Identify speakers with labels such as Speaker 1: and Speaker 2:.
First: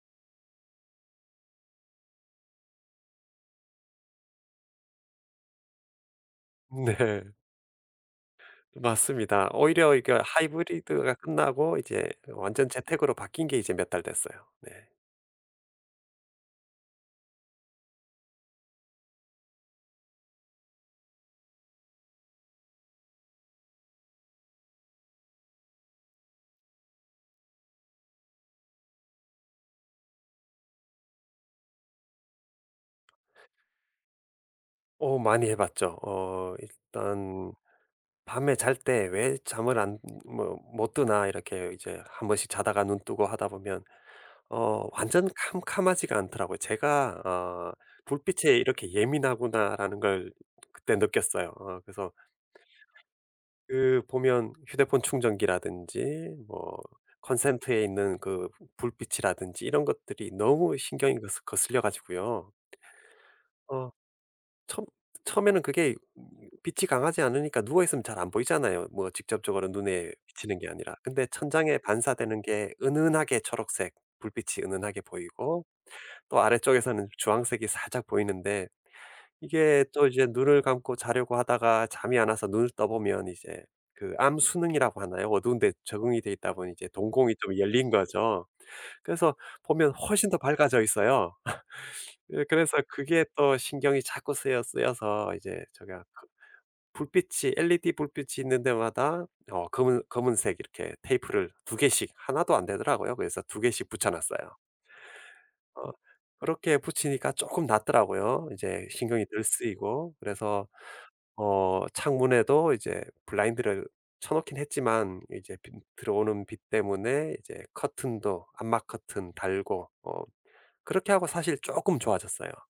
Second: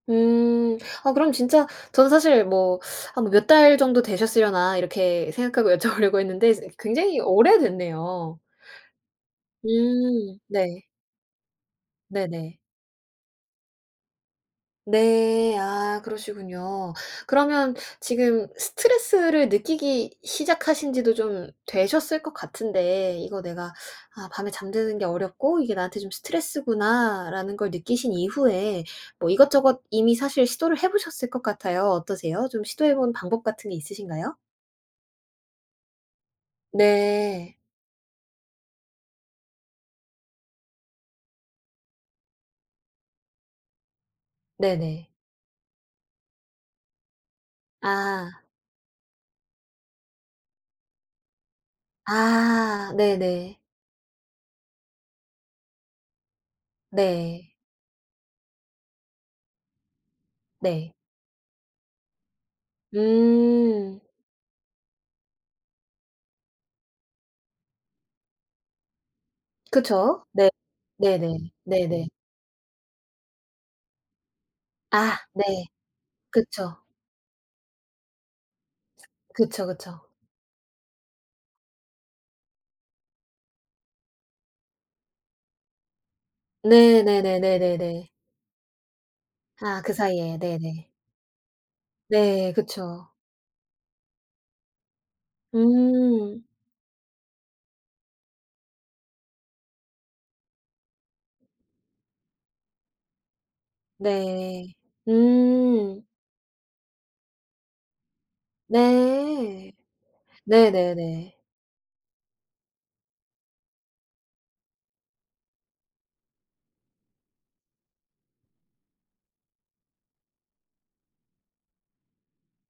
Speaker 1: 음. 아 그럼 진짜 저도 사실 뭐 '한 몇 달 정도 되셨으려나.' 이렇게 생각하고 여쭤보려고 했는데 이제 그 굉장히
Speaker 2: 네.
Speaker 1: 오래됐네요.
Speaker 2: 맞습니다. 오히려 이거
Speaker 1: 음. 네.
Speaker 2: 하이브리드가 끝나고 이제
Speaker 1: 네네.
Speaker 2: 완전 재택으로 바뀐 게 이제 몇 달 됐어요. 네.
Speaker 1: 네. 아. 그러시군요. 그러면 지금 스트레스를 느끼기 시작하신 지도 좀 되셨을 것 같은데, 이거 내가 '아, 밤에 잠드는 게 어렵고 이게 나한테 좀 스트레스구나.'라는 걸 느끼신 이후에 뭐 이것저것 이미 사실 시도를 해 보셨을 것 같아요. 어떠세요? 좀 시도해 본 방법 같은 게 있으신가요?
Speaker 2: 어. 많이 해 봤죠. 어 일단
Speaker 1: 네.
Speaker 2: 밤에 잘 때 왜 잠을 안 모 못 드나. 이렇게 이제 한 번씩 자다가 눈 뜨고 하다 보면 어
Speaker 1: 네네.
Speaker 2: 완전 캄캄하지가 않더라고요. 제가 어
Speaker 1: 아.
Speaker 2: '불빛에 이렇게 예민하구나.'라는 걸 그때 느꼈어요. 어 그래서
Speaker 1: 아. 네네.
Speaker 2: 그 보면 휴대폰 충전기라든지, 뭐
Speaker 1: 네.
Speaker 2: 콘센트에 있는 그 불빛이라든지 이런 것들이 너무
Speaker 1: 네.
Speaker 2: 신경에 거슬 거슬려 가지고요. 어.
Speaker 1: 음.
Speaker 2: 첨 처음에는 그게 빛이 강하지 않으니까 누워 있으면 잘 안 보이잖아요, 뭐 직접적으로 눈에
Speaker 1: 그쵸. 네.
Speaker 2: 비치는 게 아니라. 근데
Speaker 1: 네네.
Speaker 2: 천장에
Speaker 1: 네네.
Speaker 2: 반사되는 게 은은하게 초록색 불빛이 은은하게
Speaker 1: 아.
Speaker 2: 보이고,
Speaker 1: 네.
Speaker 2: 또
Speaker 1: 그쵸.
Speaker 2: 아래쪽에서는 주황색이 살짝 보이는데
Speaker 1: 그쵸.
Speaker 2: 이게
Speaker 1: 그쵸.
Speaker 2: 또 이제 눈을 감고 자려고 하다가 잠이 안 와서 눈을 떠 보면 이제 그 암순응이라고 하나요? 어두운데 적응이 돼 있다 보니 이제
Speaker 1: 네.
Speaker 2: 동공이 좀 열린
Speaker 1: 네네네네네.
Speaker 2: 거죠. 그래서
Speaker 1: 아,
Speaker 2: 보면
Speaker 1: 그
Speaker 2: 훨씬
Speaker 1: 사이에.
Speaker 2: 더 밝아져
Speaker 1: 네네.
Speaker 2: 있어요. 이
Speaker 1: 네.
Speaker 2: 그래서
Speaker 1: 그쵸.
Speaker 2: 그게 또 신경이 자꾸 쓰여 쓰여서 이제 제가 그
Speaker 1: 음.
Speaker 2: 불빛이 엘이디 불빛이 있는 데마다 어 검은 검은색 이렇게 테이프를 2 개씩. 1도 안 되더라고요. 그래서 2 개씩 붙여 놨어요.
Speaker 1: 네.
Speaker 2: 어.
Speaker 1: 음.
Speaker 2: 그렇게 붙이니까 조금 낫더라고요, 이제 신경이 덜
Speaker 1: 네.
Speaker 2: 쓰이고. 그래서
Speaker 1: 네네네.
Speaker 2: 어 창문에도 이제 블라인드를 쳐놓긴 했지만 이제 빛 들어오는 빛 때문에 이제 커튼도 암막 커튼 달고, 어 그렇게 하고 사실 조금 좋아졌어요.